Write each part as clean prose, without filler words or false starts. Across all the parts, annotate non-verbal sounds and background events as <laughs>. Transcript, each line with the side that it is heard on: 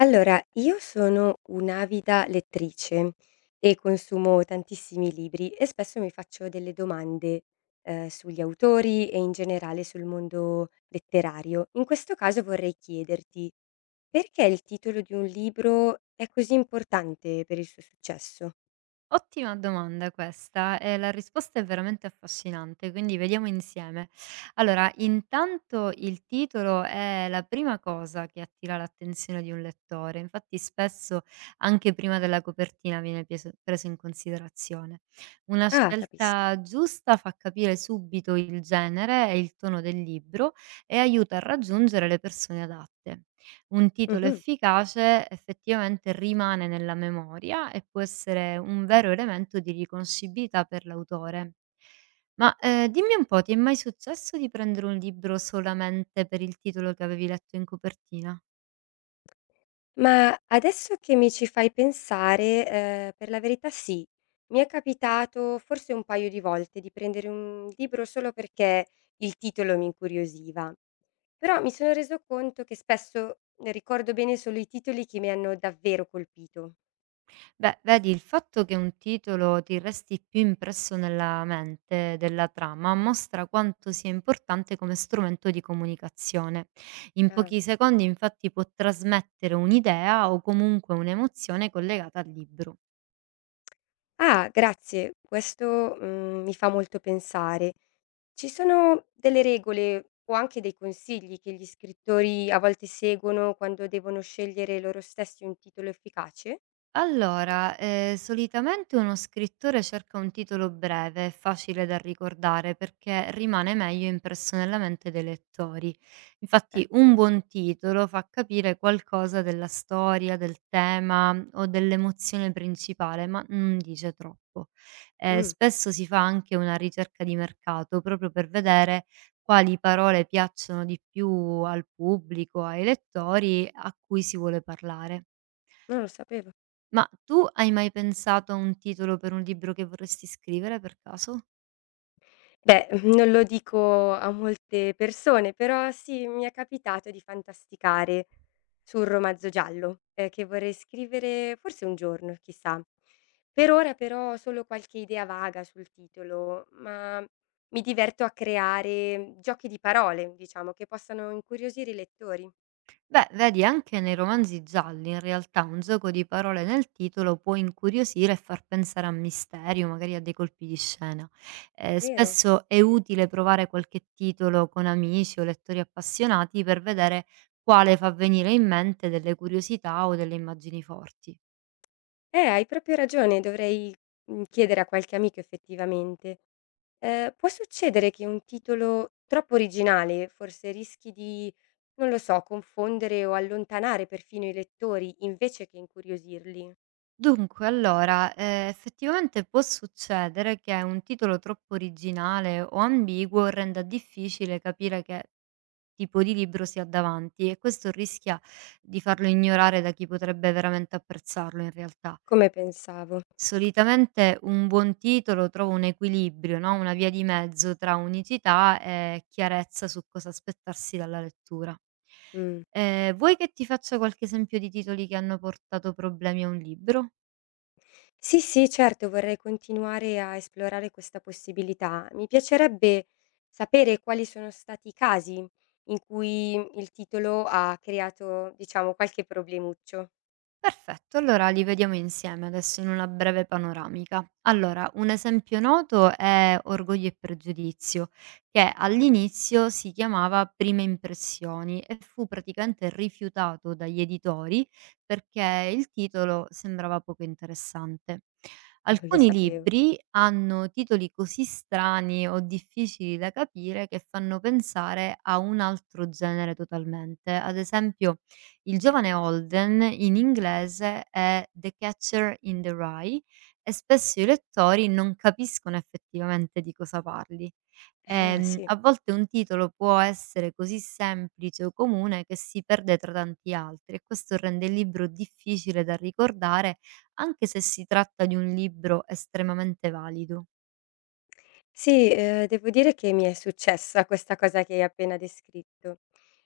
left: Allora, io sono un'avida lettrice e consumo tantissimi libri e spesso mi faccio delle domande, sugli autori e in generale sul mondo letterario. In questo caso vorrei chiederti perché il titolo di un libro è così importante per il suo successo?
right: Ottima domanda questa e la risposta è veramente affascinante, quindi vediamo insieme. Allora, intanto il titolo è la prima cosa che attira l'attenzione di un lettore, infatti spesso anche prima della copertina viene preso in considerazione. Una
left: Ah, capisco.
right: scelta giusta fa capire subito il genere e il tono del libro e aiuta a raggiungere le persone adatte. Un titolo
left: Mhm.
right: efficace effettivamente rimane nella memoria e può essere un vero elemento di riconoscibilità per l'autore. Ma dimmi un po', ti è mai successo di prendere un libro solamente per il titolo che avevi letto in copertina?
left: Ma adesso che mi ci fai pensare, per la verità sì. Mi è capitato forse un paio di volte di prendere un libro solo perché il titolo mi incuriosiva, però mi sono reso conto che spesso ricordo bene solo i titoli che mi hanno davvero colpito.
right: Beh, vedi, il fatto che un titolo ti resti più impresso nella mente della trama mostra quanto sia importante come strumento di comunicazione. In
left: Ah.
right: pochi secondi, infatti, può trasmettere un'idea o comunque un'emozione collegata al libro.
left: Ah, grazie, questo, mi fa molto pensare. Ci sono delle regole o anche dei consigli che gli scrittori a volte seguono quando devono scegliere loro stessi un titolo efficace?
right: Allora, solitamente uno scrittore cerca un titolo breve e facile da ricordare perché rimane meglio impresso nella mente dei lettori. Infatti,
left: Ecco.
right: un buon titolo fa capire qualcosa della storia, del tema o dell'emozione principale, ma non dice troppo.
left: Mh,
right: Spesso si fa anche una ricerca di mercato proprio per vedere quali parole piacciono di più al pubblico, ai lettori a cui si vuole parlare.
left: non lo sapevo.
right: Ma tu hai mai pensato a un titolo per un libro che vorresti scrivere per caso?
left: Beh, <laughs> non lo dico a molte persone, però sì, mi è capitato di fantasticare su un romanzo giallo, che vorrei scrivere forse un giorno, chissà. Per ora però ho solo qualche idea vaga sul titolo, ma mi diverto a creare giochi di parole, diciamo, che possano incuriosire i lettori.
right: Beh, vedi, anche nei romanzi gialli in realtà un gioco di parole nel titolo può incuriosire e far pensare a mistero, magari a dei colpi di scena.
left: Vero.
right: Spesso è utile provare qualche titolo con amici o lettori appassionati per vedere quale fa venire in mente delle curiosità o delle immagini forti.
left: Hai proprio ragione, dovrei, chiedere a qualche amico effettivamente. Può succedere che un titolo troppo originale, forse rischi di, non lo so, confondere o allontanare perfino i lettori invece che incuriosirli,
right: Dunque, allora, effettivamente può succedere che un titolo troppo originale o ambiguo renda difficile capire che tipo di libro si ha davanti e questo rischia di farlo ignorare da chi potrebbe veramente apprezzarlo in realtà.
left: come pensavo.
right: Solitamente un buon titolo trova un equilibrio, no, una via di mezzo tra unicità e chiarezza su cosa aspettarsi dalla lettura.
left: Mh.
right: Vuoi che ti faccia qualche esempio di titoli che hanno portato problemi a un libro?
left: Sì, sì, certo, vorrei continuare a esplorare questa possibilità. Mi piacerebbe sapere quali sono stati i casi in cui il titolo ha creato, diciamo, qualche problemuccio.
right: Perfetto, allora li vediamo insieme adesso in una breve panoramica. Allora, un esempio noto è Orgoglio e pregiudizio, che
left: Mh,
right: all'inizio si chiamava Prime impressioni e fu praticamente rifiutato dagli editori perché il titolo sembrava poco interessante.
left: non lo
right: Alcuni
left: sapevo.
right: libri hanno titoli così strani o difficili da capire che fanno pensare a un altro genere totalmente. Ad esempio, il giovane Holden in inglese è The Catcher in the Rye e spesso i lettori non capiscono effettivamente di cosa parli.
left: Ah, sì.
right: A volte un titolo può essere così semplice o comune che si perde tra tanti altri e questo rende il libro difficile da ricordare anche se si tratta di un libro estremamente valido.
left: Sì, devo dire che mi è successa questa cosa che hai appena descritto.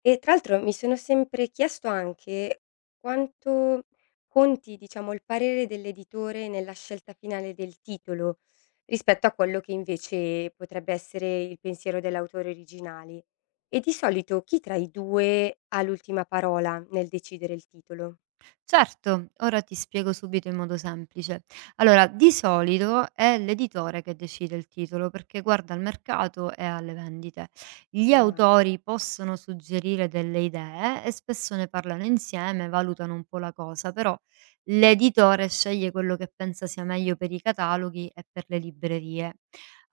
left: E tra l'altro mi sono sempre chiesto anche quanto conti, diciamo, il parere dell'editore nella scelta finale del titolo, rispetto a quello che invece potrebbe essere il pensiero dell'autore originale. E di solito chi tra i 2 ha l'ultima parola nel decidere il titolo?
right: Certo, ora ti spiego subito in modo semplice. Allora, di solito è l'editore che decide il titolo perché guarda al mercato e alle vendite. Gli
left: Ah,
right: autori possono suggerire delle idee e spesso ne parlano insieme, valutano un po' la cosa, però l'editore sceglie quello che pensa sia meglio per i cataloghi e per le librerie.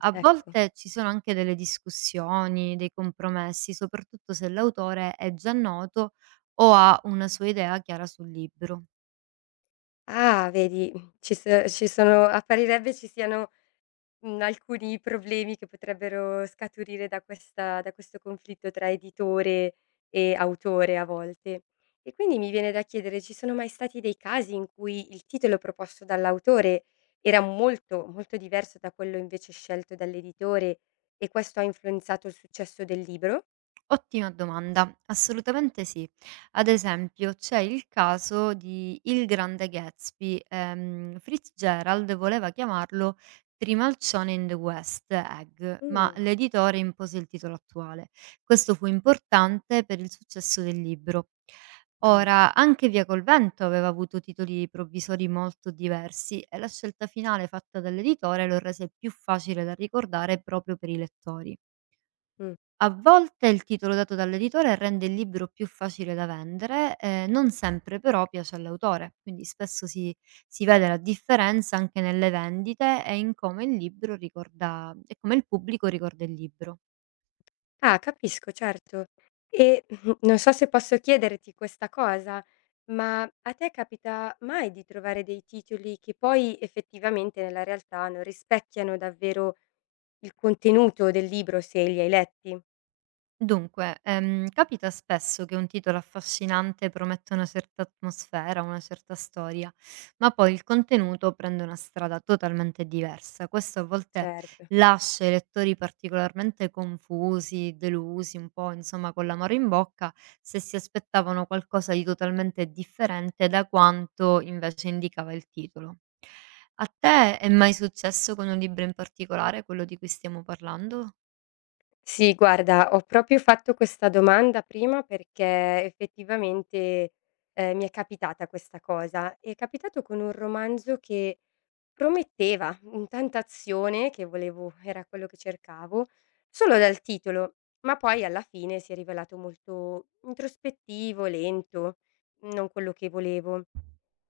right: A
left: ecco.
right: volte ci sono anche delle discussioni, dei compromessi, soprattutto se l'autore è già noto o ha una sua idea chiara sul libro.
left: Ah, vedi, ci so ci sono apparirebbe ci siano alcuni problemi che potrebbero scaturire da questa da questo conflitto tra editore e autore a volte. E quindi mi viene da chiedere: ci sono mai stati dei casi in cui il titolo proposto dall'autore era molto, molto diverso da quello invece scelto dall'editore e questo ha influenzato il successo del libro?
right: Ottima domanda, assolutamente sì. Ad esempio, c'è il caso di Il Grande Gatsby, Fitzgerald voleva chiamarlo Trimalcione in the West Egg, ma
left: Mh.
right: l'editore impose il titolo attuale. Questo fu importante per il successo del libro.
left: Ah.
right: Ora, anche Via col vento aveva avuto titoli provvisori molto diversi e la scelta finale fatta dall'editore lo rese più facile da ricordare proprio per i lettori.
left: Mhm.
right: A volte il titolo dato dall'editore rende il libro più facile da vendere, non sempre però piace all'autore, quindi spesso si vede la differenza anche nelle vendite e in come il libro ricorda e come il pubblico ricorda il libro.
left: Ah, capisco, certo. E <laughs> non so se posso chiederti questa cosa, ma a te capita mai di trovare dei titoli che poi effettivamente nella realtà non rispecchiano davvero il contenuto del libro se li hai letti?
right: Dunque, capita spesso che un titolo affascinante prometta una certa atmosfera, una certa storia, ma poi il contenuto prende una strada totalmente diversa. Questo a volte
left: Certo.
right: lascia i lettori particolarmente confusi, delusi, un po' insomma con l'amaro in bocca, se si aspettavano qualcosa di totalmente differente da quanto invece indicava il titolo. A te è mai successo con un libro in particolare, quello di cui stiamo parlando?
left: Sì, guarda, ho proprio fatto questa domanda prima perché effettivamente, mi è capitata questa cosa. È capitato con un romanzo che prometteva un tentazione che volevo era quello che cercavo, solo dal titolo, ma poi alla fine si è rivelato molto introspettivo, lento, non quello che volevo.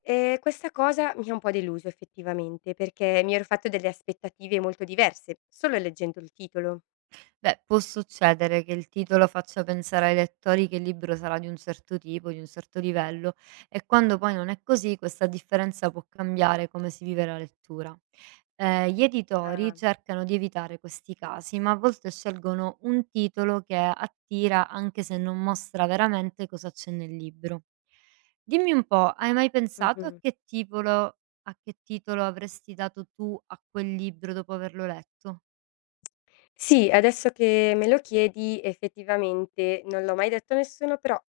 left: E questa cosa mi ha un po' deluso effettivamente, perché mi ero fatto delle aspettative molto diverse, solo leggendo il titolo.
right: Beh, può succedere che il titolo faccia pensare ai lettori che il libro sarà di un certo tipo, di un certo livello, e quando poi non è così, questa differenza può cambiare come si vive la lettura. Gli editori
left: Ah,
right: cercano di evitare questi casi, ma a volte scelgono un titolo che attira anche se non mostra veramente cosa c'è nel libro. Dimmi un po', hai mai pensato
left: mh-mh.
right: a che titolo avresti dato tu a quel libro dopo averlo letto?
left: Sì, adesso che me lo chiedi effettivamente non l'ho mai detto a nessuno, però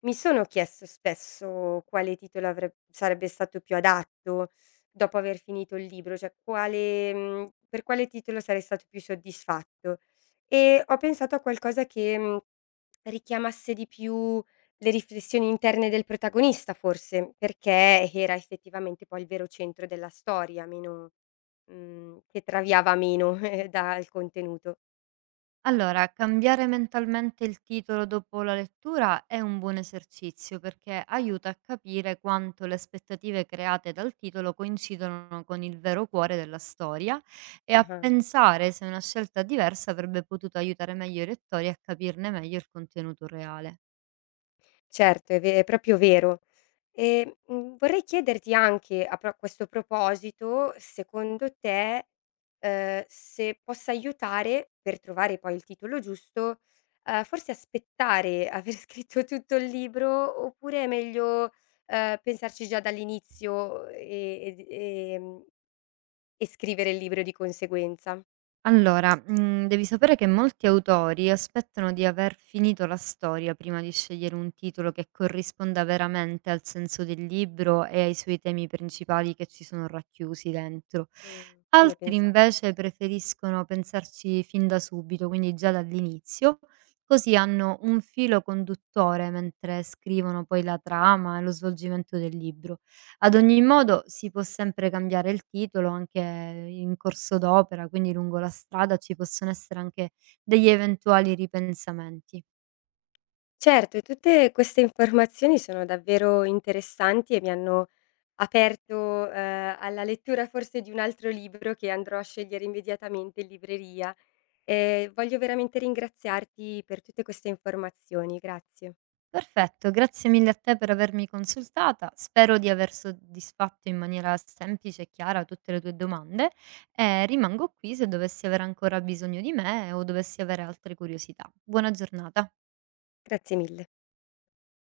left: mi sono chiesto spesso quale titolo avreb sarebbe stato più adatto dopo aver finito il libro, cioè quale per quale titolo sarei stato più soddisfatto. E ho pensato a qualcosa che, richiamasse di più le riflessioni interne del protagonista forse, perché era effettivamente poi il vero centro della storia, meno che traviava meno <laughs> dal contenuto.
right: Allora, cambiare mentalmente il titolo dopo la lettura è un buon esercizio perché aiuta a capire quanto le aspettative create dal titolo coincidono con il vero cuore della storia e a
left: Ah-ah.
right: pensare se una scelta diversa avrebbe potuto aiutare meglio i lettori a capirne meglio il contenuto reale.
left: Certo, è proprio vero. E, vorrei chiederti anche a pro questo proposito, secondo te, se possa aiutare, per trovare poi il titolo giusto, forse aspettare aver <laughs> scritto tutto il libro, oppure è meglio, pensarci già dall'inizio ed e scrivere il libro di conseguenza?
right: Allora, devi sapere che molti autori aspettano di aver finito la storia prima di scegliere un titolo che corrisponda veramente al senso del libro e ai suoi temi principali che ci sono racchiusi dentro.
left: Mhmm, come
right: Altri
left: pensavo.
right: invece preferiscono pensarci fin da subito, quindi già dall'inizio, così hanno un filo conduttore mentre scrivono poi la trama e lo svolgimento del libro. Ad ogni modo si può sempre cambiare il titolo anche in corso d'opera, quindi lungo la strada ci possono essere anche degli eventuali ripensamenti.
left: Certo, e tutte queste informazioni sono davvero interessanti e mi hanno aperto, alla lettura forse di un altro libro che andrò a scegliere immediatamente in libreria. Voglio veramente ringraziarti per tutte queste informazioni. Grazie.
right: Perfetto, grazie mille a te per avermi consultata. Spero di aver soddisfatto in maniera semplice e chiara tutte le tue domande e rimango qui se dovessi avere ancora bisogno di me o dovessi avere altre curiosità. Buona giornata.
left: Grazie mille.